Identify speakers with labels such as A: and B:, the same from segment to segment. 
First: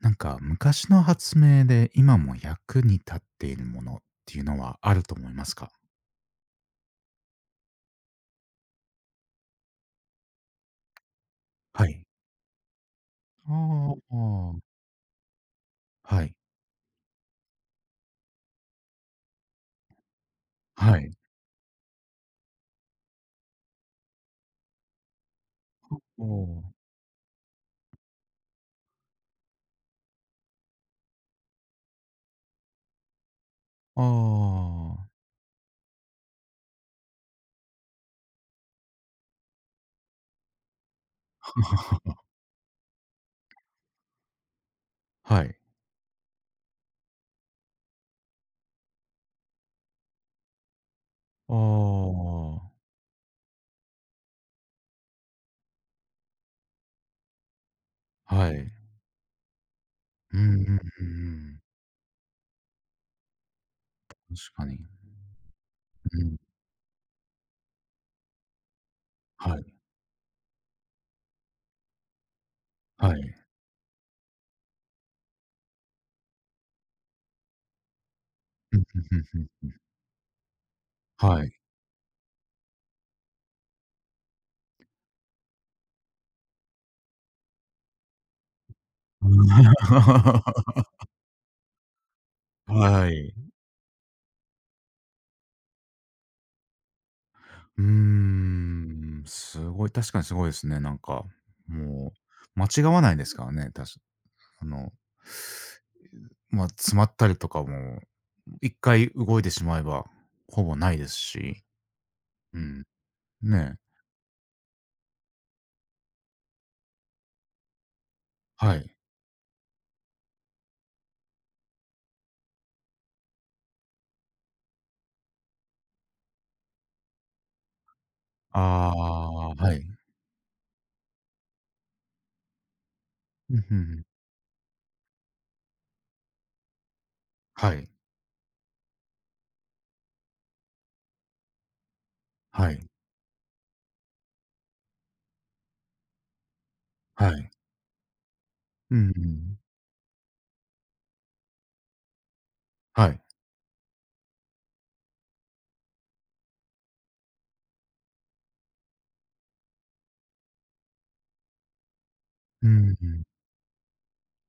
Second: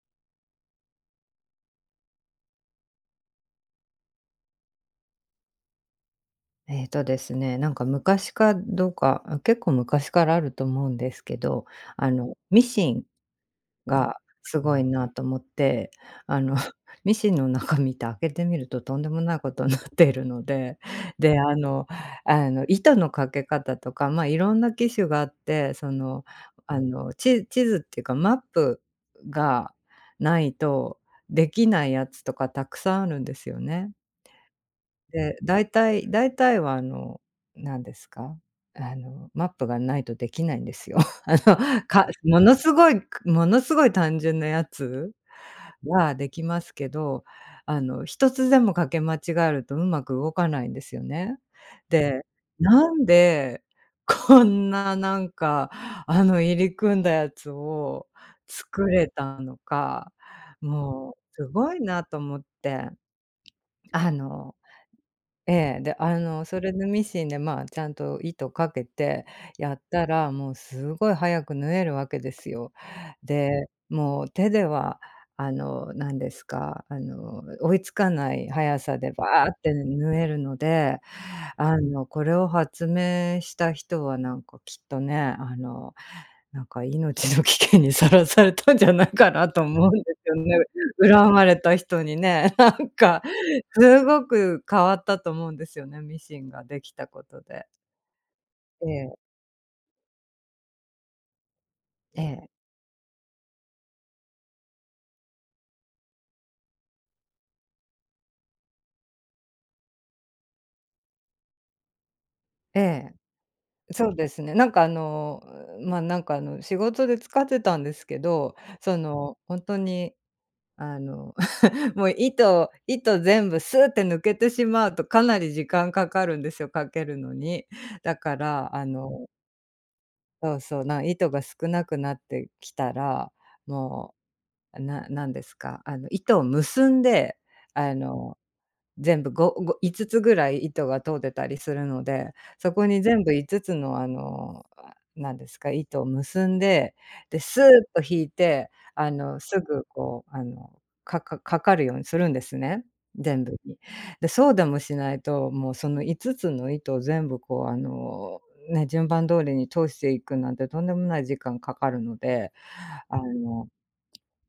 A: なんか昔の発明で今も役に立っているものっていうのはあると思いますか？
B: えっとですね、なんか昔かどうか、あ、結構昔からあると思うんですけど、
A: はい。
B: ミシン
A: ああ、
B: が
A: あ
B: すご
A: あ。
B: いなと思って、
A: はい。
B: あの、ミシンの中見て開けてみるととんでもないことになっているので、
A: はい。
B: で、糸のかけ方とか、いろんな機種があって、
A: お
B: 地図っていうかマップがないとできないやつとかたくさんあるんですよね。
A: ああ。
B: で、大体は何ですか、マップがないとできないんですよ。あの、かものすごいものすごい単純なやつ
A: はい。
B: はできますけど、一つでもかけ間違えるとうまく動かないんですよね。
A: あ
B: で、
A: あ。
B: なんで、こんななんか、入り組んだやつを
A: はい。
B: 作れたのか、
A: うんうんうんう
B: もうす
A: ん。
B: ごいなと思って、あ
A: 確
B: の
A: かに。
B: ええ、で、
A: うん。
B: それでミシンで、まあ、ちゃんと糸かけて
A: は
B: や
A: い。
B: ったら、もうすごい早く縫えるわけですよ。
A: はい。
B: で、もう手では、何ですか、追いつかない
A: う
B: 速
A: ん、
B: さ
A: うん
B: で
A: うんうん
B: バーっ
A: う
B: て縫えるので、
A: ん。はい。
B: これを発明した人はなんかきっとね、なんか命の危険にさらされたんじゃないかなと思うんですよね。恨まれた人にね、なん
A: は
B: か。
A: い。
B: すごく変わったと思うんですよね、ミシンができたことで。
A: うー
B: ええ、
A: ん、すごい、確かにすごいですね、なんか。も
B: ええ。
A: う間違わないですからね、確あの、まあ、詰まったりとかも、一回動いてしまえば、ほぼないですし、う
B: え
A: ん、
B: え、
A: ねえ、
B: そうですね。なんかまあ、なんか仕事で使ってたんですけど、
A: はい。
B: その、ほんとにあの もう糸全部スーって抜けてしまうとかなり時間かかるんですよ、かけるのに。だから、
A: ああ、はい。
B: そうそう、糸が少なくなってきたら、
A: うん、ふんふん。
B: もう、ななんですか、糸を結んで、
A: はい、
B: あの全部5つぐらい糸が通ってたりするので、
A: は
B: そ
A: い、
B: こに全部5つのなんですか、糸を結んで、
A: は
B: で、
A: い。
B: スーッと引いて、
A: うんうん。
B: すぐこう、かかるようにするんですね、
A: はい。
B: 全部に。で、そうでもしないと、もうその5つの糸を全部こう、ね、順番通りに通していくなんてとんでもない時間かかるので、
A: うんふ
B: あ
A: ん。
B: の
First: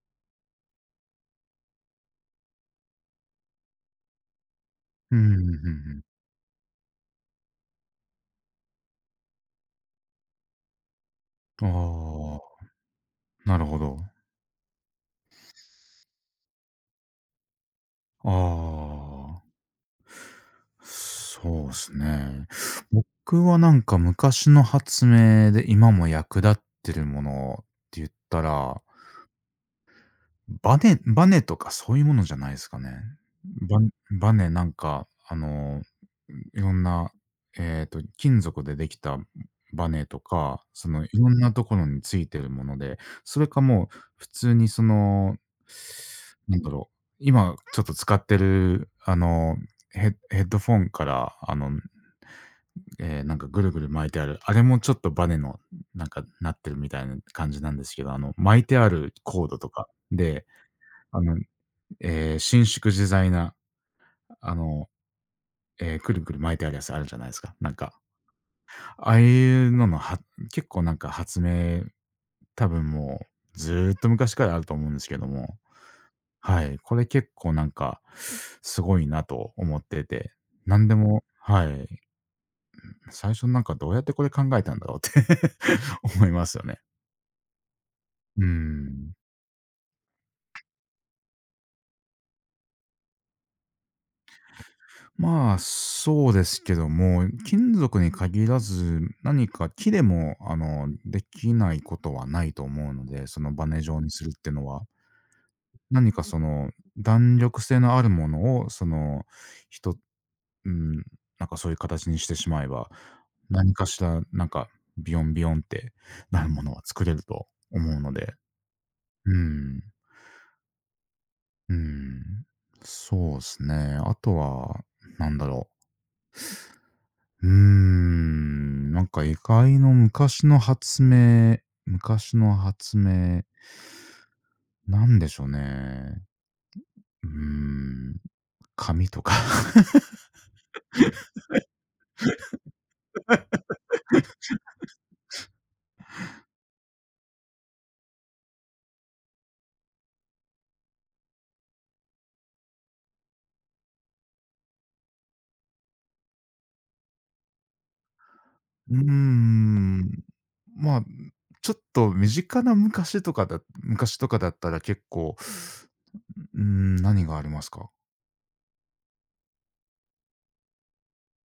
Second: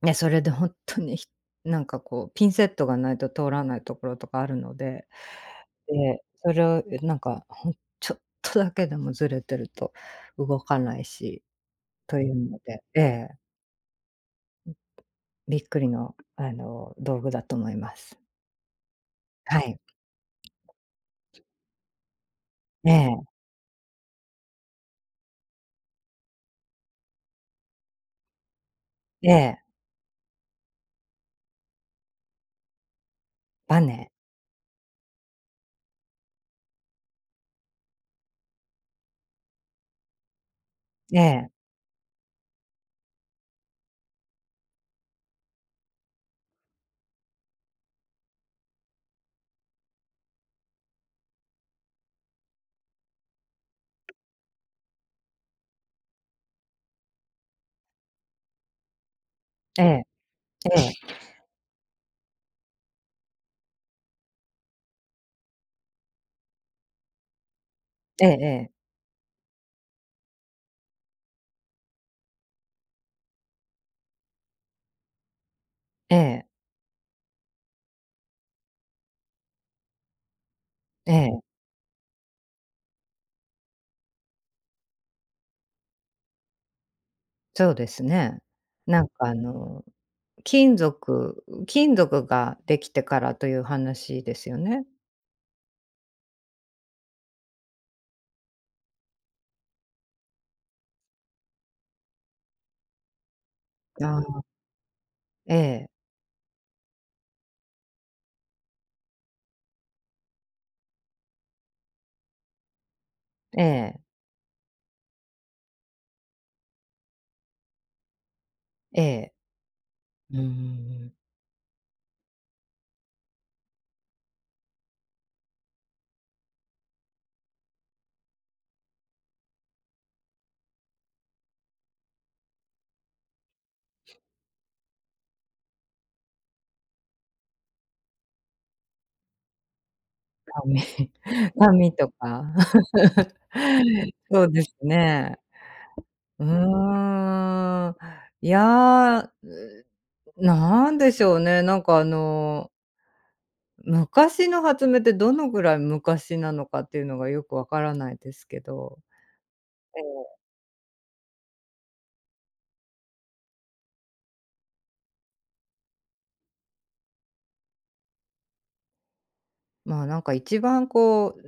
B: ね、それで本当になんかこうピンセットがないと通らないところとかあるので、
A: うんふん、ふん
B: で、それをなんか、ちょっとだけでもずれてると動かないし、
A: ふん。
B: とい
A: あ
B: うのでええ、
A: あ、なるほど。
B: びっくりのあの道具だと思います。
A: ああ、
B: はい。
A: そうすね。
B: ええ、
A: 僕はなんか昔の発明で今も役立ってるものって言ったら
B: ええ、
A: バネとかそういうものじゃないですかね。バ
B: バネ。
A: バネなんか、あの、いろんな、金属でできたバネとか、その、い
B: え
A: ろんな
B: え、
A: ところについてるもので、それかもう普通にその、なんだろう、今ちょっと使ってる、あの、ヘッドフォンから、あの、ええ、なんかぐるぐる巻いてある、あれもちょっとバネのなんかなってるみたいな感じなんですけど、あの、巻いてあるコードと
B: え
A: か
B: え、
A: で
B: ええ、
A: あの、伸縮自在な、あの、くるくる巻いてあるやつあるじゃないですか。なんか、
B: ええええ、
A: ああいうのの、は結構なんか発明、多分もうずーっと昔からあると思うんですけども。はい、これ結構なんかすごいなと思ってて、なんで
B: え
A: も
B: え、
A: はい、最初なんかどうやってこれ考えたんだろうって 思いますよね。
B: そうです
A: う
B: ね。
A: ー
B: なん
A: ん。
B: か金属ができてからという話ですよね？
A: まあ、そうですけども、金属に限らず、何か木でも、あの、できないことはないと思うので、そのバネ状に
B: あ
A: するっ
B: あ。
A: てのは。
B: ええ、
A: 何かその、弾力性のあるものを、その、ひとうん、なんかそういう形にしてしまえば、
B: え
A: 何か
B: え、
A: しら、なんか、ビヨンビヨンってなるものは作れると思うので。
B: ええ。
A: うん。
B: うんん
A: うん。そうですね。あとは、なんだろう。うーん、なんか異界の昔の発明、なんでしょうね。うーん、紙とか。
B: 甘味甘味 とか。そうですね。うーん。いや、なんでしょうね、なんか昔の発明ってどのぐらい昔なのかっていうのがよくわからないですけ
A: う
B: ど。
A: ーん、まあ、ちょっと身近な昔とかだったら結構、うーん、何がありますか？
B: まあ、なんか一番こう、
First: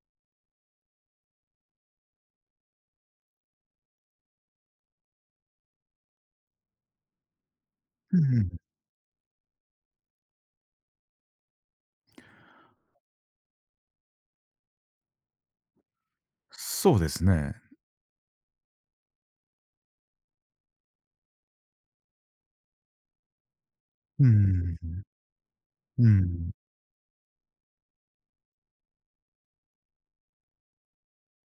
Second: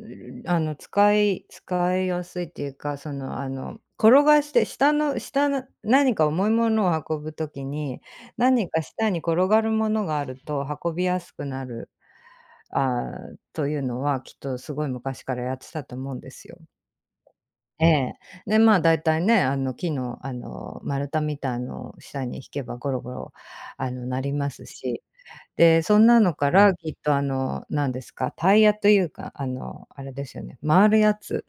B: 使いやすいっていうか、転がして下の何か重いものを運ぶときに、
A: うん
B: 何か下に転がるものがあると運びやすくなる、あというのは、きっとすごい昔からやってたと思うんですよ。
A: そうですね。
B: ええ。で、まあ、だいたいね、木の、丸太みたいのを下に引けばゴロゴロ、鳴
A: う
B: ります
A: ん、
B: し、で、そ
A: うん、
B: ん
A: う
B: なの
A: ん、
B: からきっと、なんですか、タイヤというか、あれですよね、回るやつ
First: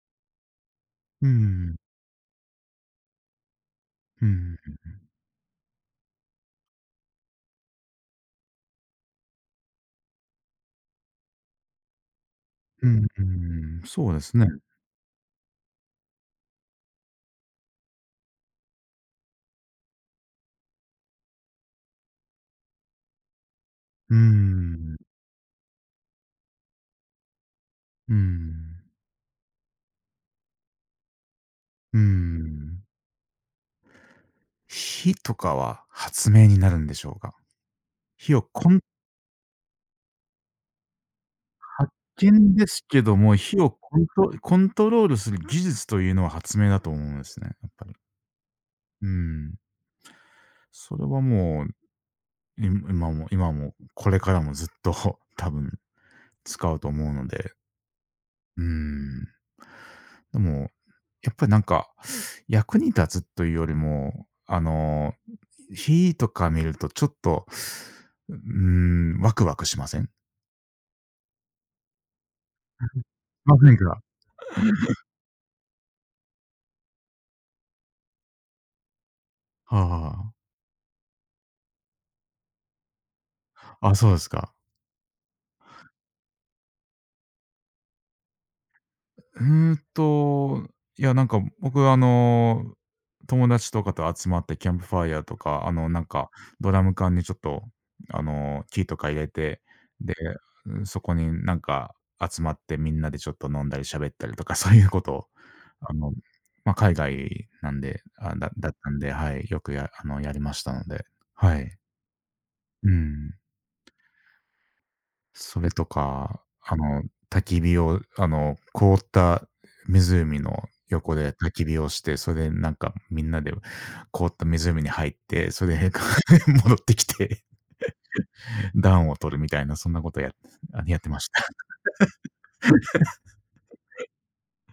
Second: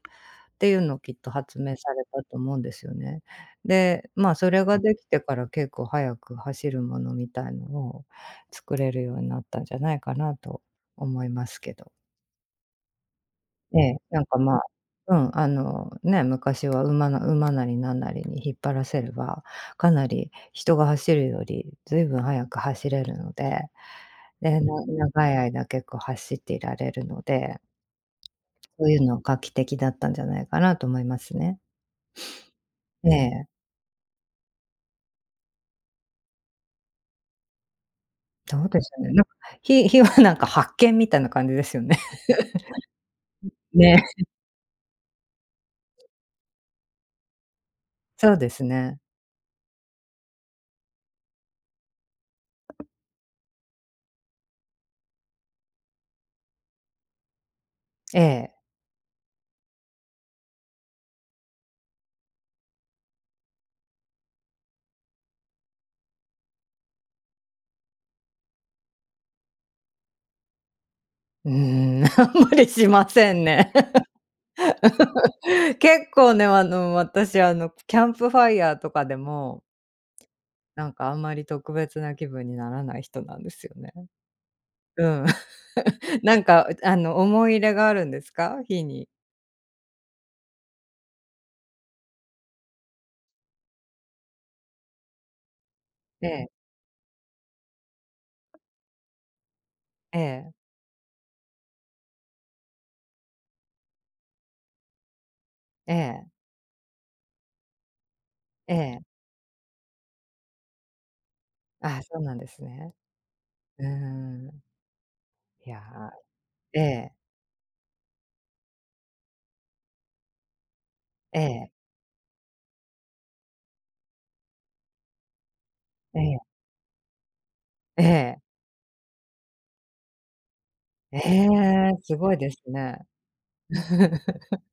B: っていうのをきっ
A: う
B: と発明
A: ん、
B: されたと思うんですよね。で、
A: う
B: まあ、そ
A: ん、
B: れができてから結構早く走るものみたいのを作れるようになったんじゃないかなと思いますけど。
A: う
B: え
A: ん、
B: え、
A: そうで
B: なん
A: す
B: か、
A: ね。
B: まあ、うん、ね、昔は馬なりなんなりに引っ張らせれば、かなり人が走るよりずいぶん速く走れるので、
A: う
B: で、
A: ん、
B: 長い間結構走っていられるので、
A: うん、
B: そういうの画期的だったんじゃないかなと思いますね。
A: うーん。
B: ええ、
A: 火とかは発明になるんでしょうか？火を
B: どう
A: コン
B: でしょうね。なんか、火はなんか発見みたいな感じですよ
A: 発
B: ね。
A: 見ですけども、火をコ
B: ね。
A: ントコントロールする技術というのは発明だと思うんですね、やっぱり。
B: そうですね。
A: うん。それはもう、い今も今もこれからもずっと 多分使うと思うので、
B: ええ。
A: うん。でも、やっぱりなんか、役に立つというよりも、あの、火とか見るとちょっと、うん、ワクワクしません？
B: うーん、あんまりしません
A: ませ
B: ね。
A: んか。
B: 結構ね、私、キャンプファイヤーとかでも、
A: はあは
B: なんかあんまり特別な気分にならない人なんですよ
A: あ。
B: ね。
A: あ、そうですか。
B: うん。なんか、思い入れがあるんですか？火に。
A: うーんと、いや、なんか僕あの、友達とかと集まってキャンプファイヤーとか、あの、なん
B: え
A: か
B: え、
A: ドラム缶にちょっと、あの、木とか入れて、で、
B: ええ、
A: そこになんか集まってみんなでちょっと飲んだり喋ったりとか、そういうことを、あ
B: え
A: の、
B: え、
A: ま、海外なんで、あ、だだ
B: え
A: ったんで、
B: え。
A: はい、よくやあの、やりましたので、はい。
B: あ、そうなんです
A: う
B: ね。
A: ん。
B: うーん。
A: そ
B: い
A: れ
B: や
A: とか、あ
B: ー、え
A: の、
B: え、
A: 焚き火を、あの、凍った湖の横で
B: え
A: 焚き
B: え、
A: 火をして、それでなんかみんなで凍った湖に入って、それで
B: ええ、
A: 戻ってきて、
B: ええ。
A: 暖を取るみたいな、そんなことやって
B: え
A: ました。
B: え、すごいですね。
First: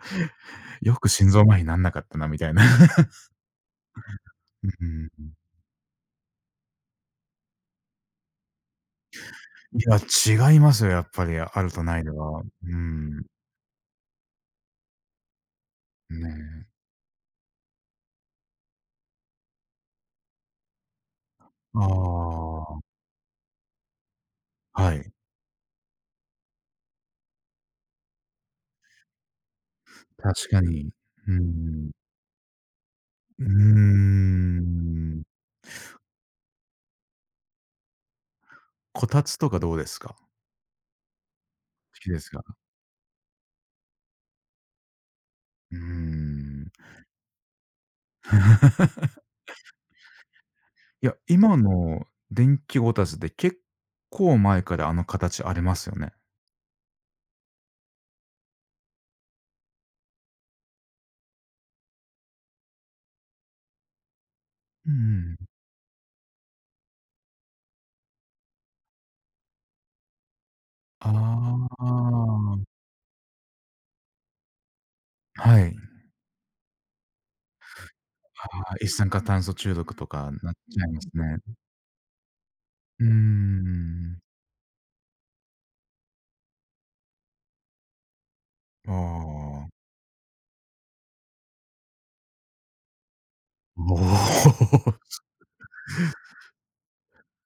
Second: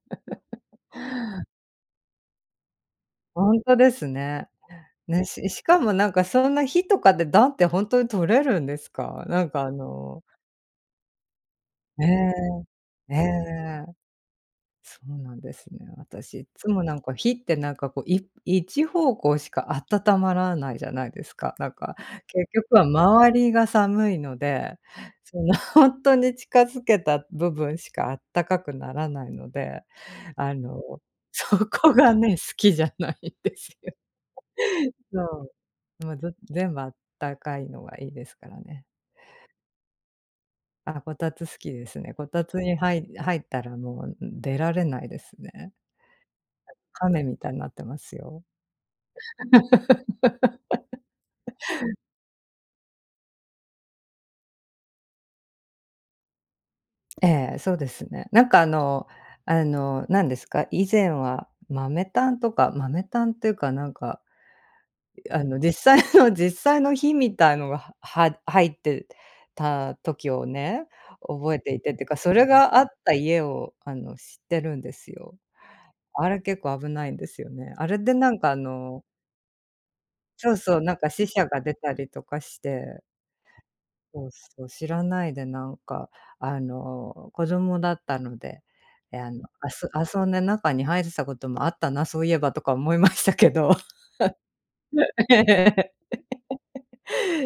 A: よく心臓麻痺なんなかったなみたいな。
B: ほんとですね。
A: うん。
B: ね、しかもなんかそんな火とかで暖ってほんとに取れるんですか？なんか
A: いや、違いますよ、やっぱり、あるとない
B: え
A: では。
B: え、
A: う
B: え
A: ん。
B: え。そうなんですね。
A: ね
B: 私い
A: え。
B: つもなんか火ってなんかこう、一方向しか温まらないじゃないですか。なん
A: あ
B: か結局は
A: あ、
B: 周りが寒いので、
A: はい。
B: そのほんと に近づけた部分しかあったかくならないので、
A: 確
B: あ
A: か
B: の、
A: に。う
B: そ
A: ん。
B: こがね、好きじゃないん
A: う
B: ですよ。
A: ーん。
B: そう。もうず全部あったかいのがいいですからね。
A: こたつとかどうですか？
B: あ、こたつ好きで
A: 好
B: す
A: き
B: ね。
A: で
B: こ
A: すか？
B: たつに入ったらもう、出られないですね。
A: うーん。
B: 亀みたいになってますよ。
A: いや、今の電気こたつって結構前からあの形ありますよね。
B: ええ、そうですね。なんか何ですか、以前は豆炭っていうかなんか、
A: うんん。
B: 実際の火みたいのが、入ってた時をね、覚えて
A: あ
B: いてっていうか、それ
A: あ。
B: があった家を知ってるんですよ。
A: はい。
B: あれ結構危ないんですよね。あれでなんか
A: ああ、一酸化炭素中毒とかな
B: そ
A: っ
B: うそ
A: ち
B: う、
A: ゃい
B: なん
A: ます
B: か死者
A: ね。
B: が出たりとかし
A: う
B: て、
A: ーん。
B: そうそう、知らないでなんか、子供だったので、
A: あ
B: え、あの、あ
A: あ。
B: す遊んで中に入ってたこともあったな、そういえばとか思いましたけど。
A: おお。
B: ええ。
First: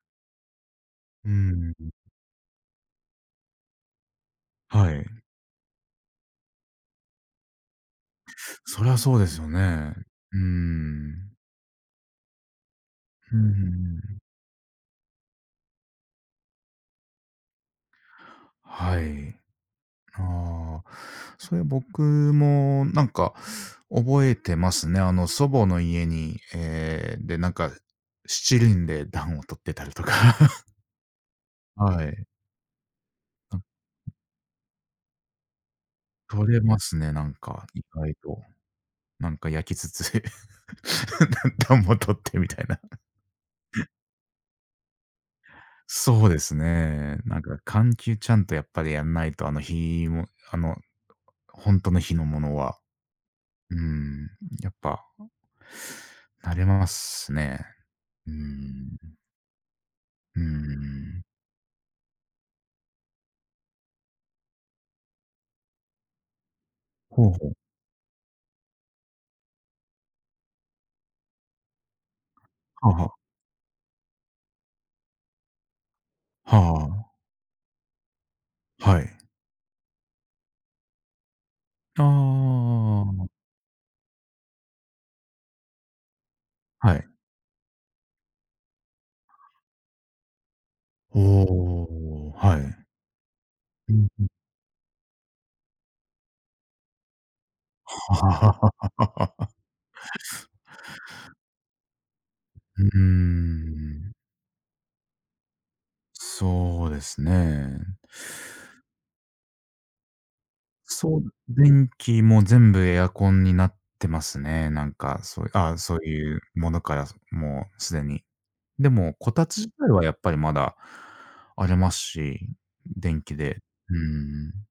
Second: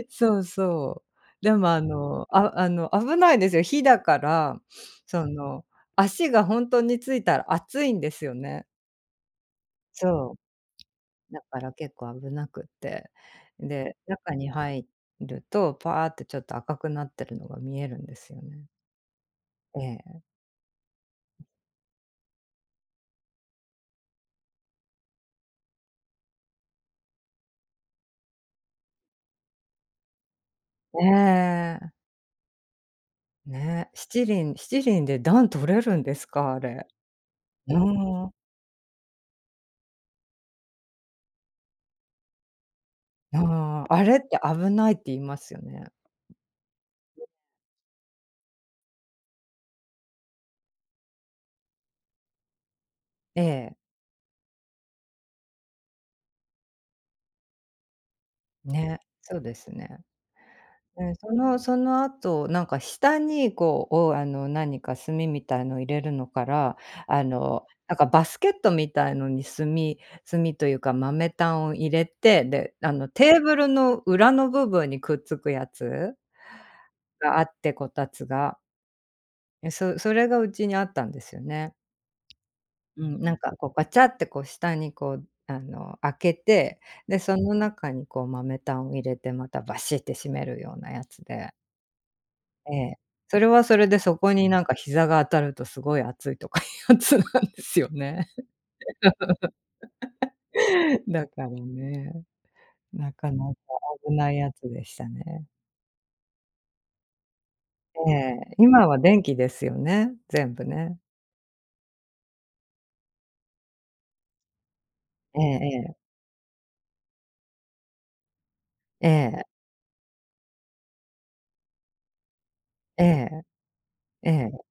B: そうそ
A: う
B: う。でも
A: ん。
B: 危ないですよ。火だから、
A: はい。
B: その、足がほんとについたら熱いんですよね。
A: そりゃそうですよね。う
B: そ
A: ーん。
B: う、だから結構危なくって。
A: ううんう
B: で、
A: ん。
B: 中に入ると、パーってちょっと赤くなってるのが見えるんですよね。
A: はい。
B: ええ。
A: ああ、それ僕もなんか覚えてますね。あの、祖母の家に、で、なんか七輪で暖を取ってたりとか。
B: ええ。
A: はい。
B: ね、七輪で弾取れるんです
A: 取
B: か、あ
A: れま
B: れ。
A: すね、なんか、
B: う
A: 意外
B: ん。
A: と。なんか焼きつつ 暖も取ってみたいな。
B: ああ、あれって危ないって言いますよね。
A: そうですね。なんか換気ちゃんとやっぱりやんないと、あの、火もあの、本当の火のものは、
B: え
A: う
B: え、
A: ん、やっぱ、慣れますね。う
B: ね、
A: ん。
B: そうですね。
A: うー
B: ね、
A: ん。
B: その後、なんか下にこう、おあの、何か炭みたいの入れるのから、
A: ほうほう。
B: なんかバスケットみたいのに炭というか豆炭を入れて、で、
A: はあは
B: テーブルの裏の部分にくっつくやつ
A: あ。は
B: があって、こたつが。
A: あ。はい。
B: それがうちにあったんですよね。
A: あ
B: うん、
A: あ、
B: なんかこうガチャってこう下にこう、開けて、
A: はい。
B: で、その中にこう豆炭を入れてまたバシって閉めるようなやつで、
A: おお、は
B: え
A: い。
B: え。それはそれ
A: う
B: で
A: ん、
B: そ
A: うん。
B: こになんか膝が当たるとすごい熱いとかいうやつなんですよね。だからね、
A: うー
B: なかなか
A: ん。
B: 危ないやつでしたね。
A: そうですね。
B: ええ、今は電気ですよね、全部ね。
A: そう、電気も全部エアコンになってますね。なんか、
B: え
A: そういうあ
B: え
A: あ、
B: え
A: そ
B: え。
A: ういうものから、もうすでに。で
B: え
A: も、こ
B: え、
A: たつ自体はやっぱりまだありますし、
B: え
A: 電気
B: え、
A: で。う
B: え
A: ー
B: え。
A: ん。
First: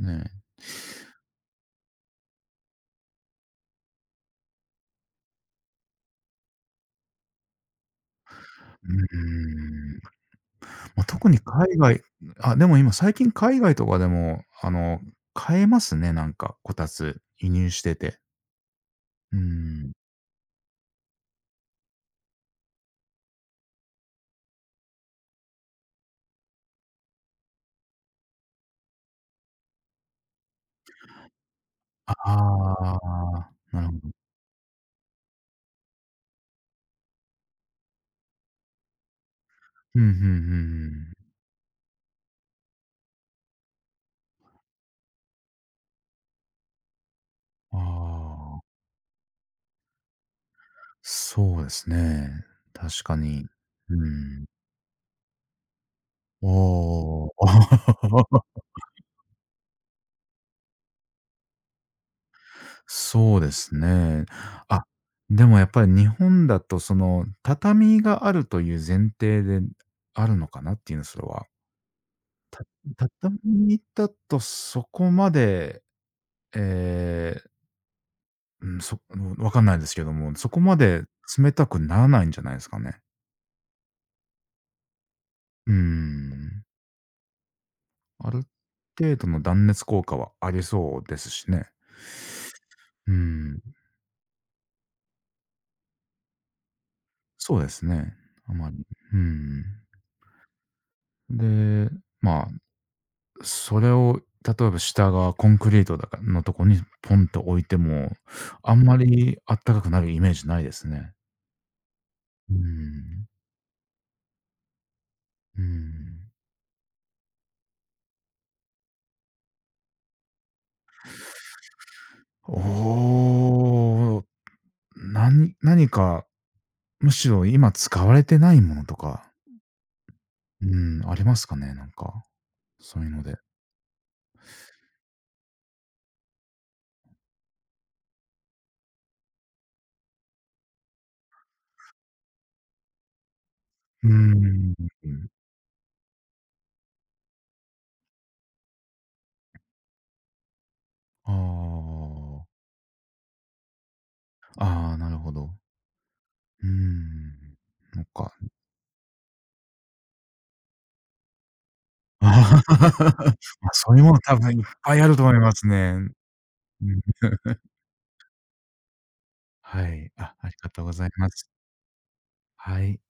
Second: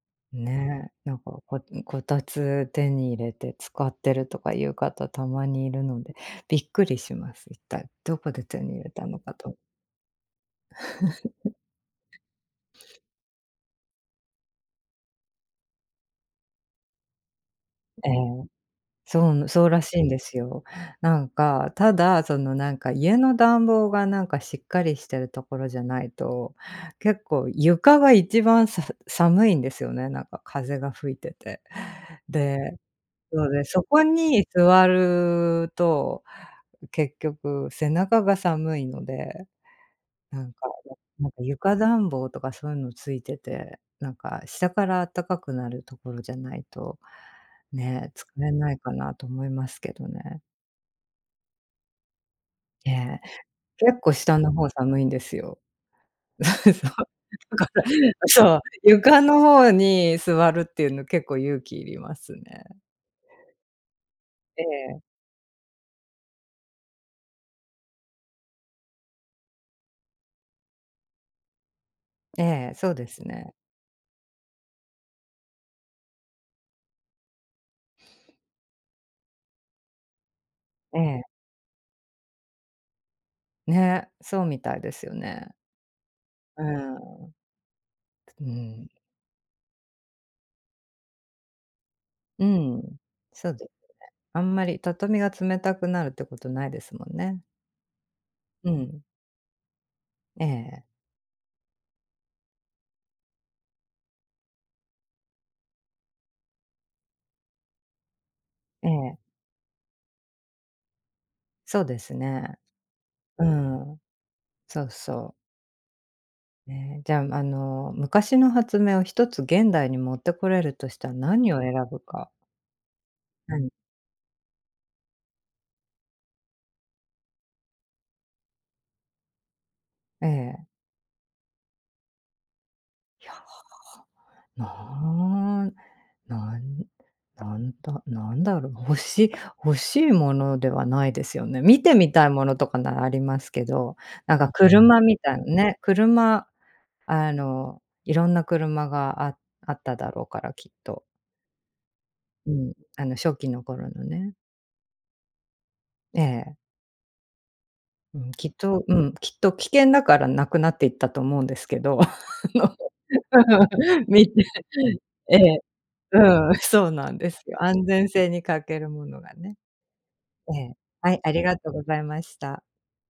A: ね。
B: ねえ、なんか、こたつ手に入れて使ってるとかいう方たまにいるので、びっくりします。一体どこで手に入
A: う
B: れ
A: ー
B: たのかと。
A: ん。ま、特に海外あ、でも今最近海外とかでも、あの、買えますね、なんか、こたつ、輸入して
B: え
A: て。
B: え、そ
A: うー
B: うそうら
A: ん。
B: しいんですよ。なんか、ただ、なんか、家の暖房が、なんか、しっかりしてるところじゃないと、結構床が一番寒いんですよね、なんか風が吹いてて。
A: あ
B: で、そ
A: あ、
B: うで、
A: な
B: そ
A: るほ
B: こ
A: ど。
B: に座ると、結局背中が寒いので、
A: うん、ふんふ
B: なんか、
A: ん
B: なんか床暖房とかそういうのついてて、なんか下からあったかくなるところじゃないと、
A: ふん。
B: ね、疲れ
A: ああ、
B: ないかなと思いますけどね。
A: そうですね。
B: え
A: 確か
B: え、
A: に。う
B: 結構下
A: ん。
B: の方寒いんですよ。そう。
A: おお。
B: だから、そう、床の方に座るっていうの結構勇気いりますね。
A: そうですね。あ、
B: え
A: でもやっぱり日本だとその、畳があるという前提であるのかなっていうの、それは。
B: え、ええ、そうですね。
A: 畳だとそこまで、ええ、うん、その、わかんないですけども、そこま
B: え
A: で
B: え。
A: 冷たくならないんじゃないですかね。
B: ね、そうみたいですよね。
A: うーん。
B: うん。
A: ある
B: うん、
A: 程度の断熱効果はありそうですしね。
B: うん、
A: うー
B: そう
A: ん、
B: であんまり畳が冷たくなるってことないですもんね。
A: そうですね。あま
B: う
A: り、
B: ん、
A: うーん。
B: ええ、
A: で、まあ、それを例えば下がコンクリートだかのとこにポンと置いても、あん
B: え
A: ま
B: え、
A: りあったかくなるイメージないですね。
B: そうです
A: うー
B: ね。
A: ん。
B: うん、そうそう。
A: うーん。
B: ね、じゃあ、昔の発明を一つ現代に持ってこれるとしたら何を選ぶか。
A: お
B: うん、
A: お、なに何か、むしろ今使われてないものとか、
B: ええ。
A: うん、ありますかね？なんか、そういうので。
B: ななん、なんだろう、欲しいものではないですよね。見てみたいものとかならありますけど、
A: うー
B: なんか
A: ん、
B: 車みたいなね、車、いろんな車があっただろうから、きっと。
A: あ
B: うん、初期の頃のね。
A: あ、ああ、なるほど。
B: ええ。
A: うーん、そっ
B: うん、
A: か。
B: きっと危険だからなくなっていったと思うんですけど、あ
A: ああ
B: の
A: ま、そういう もの
B: 見
A: 多
B: て
A: 分いっぱいあると思
B: え
A: いま
B: え、
A: すね。
B: うん、
A: う
B: そう
A: ん。
B: なんです よ。安全性に欠けるものがね。
A: はい、あ、あり
B: え
A: が
B: え。
A: とうござい
B: はい、
A: ま
B: あり
A: す。
B: がとうございました。
A: はい。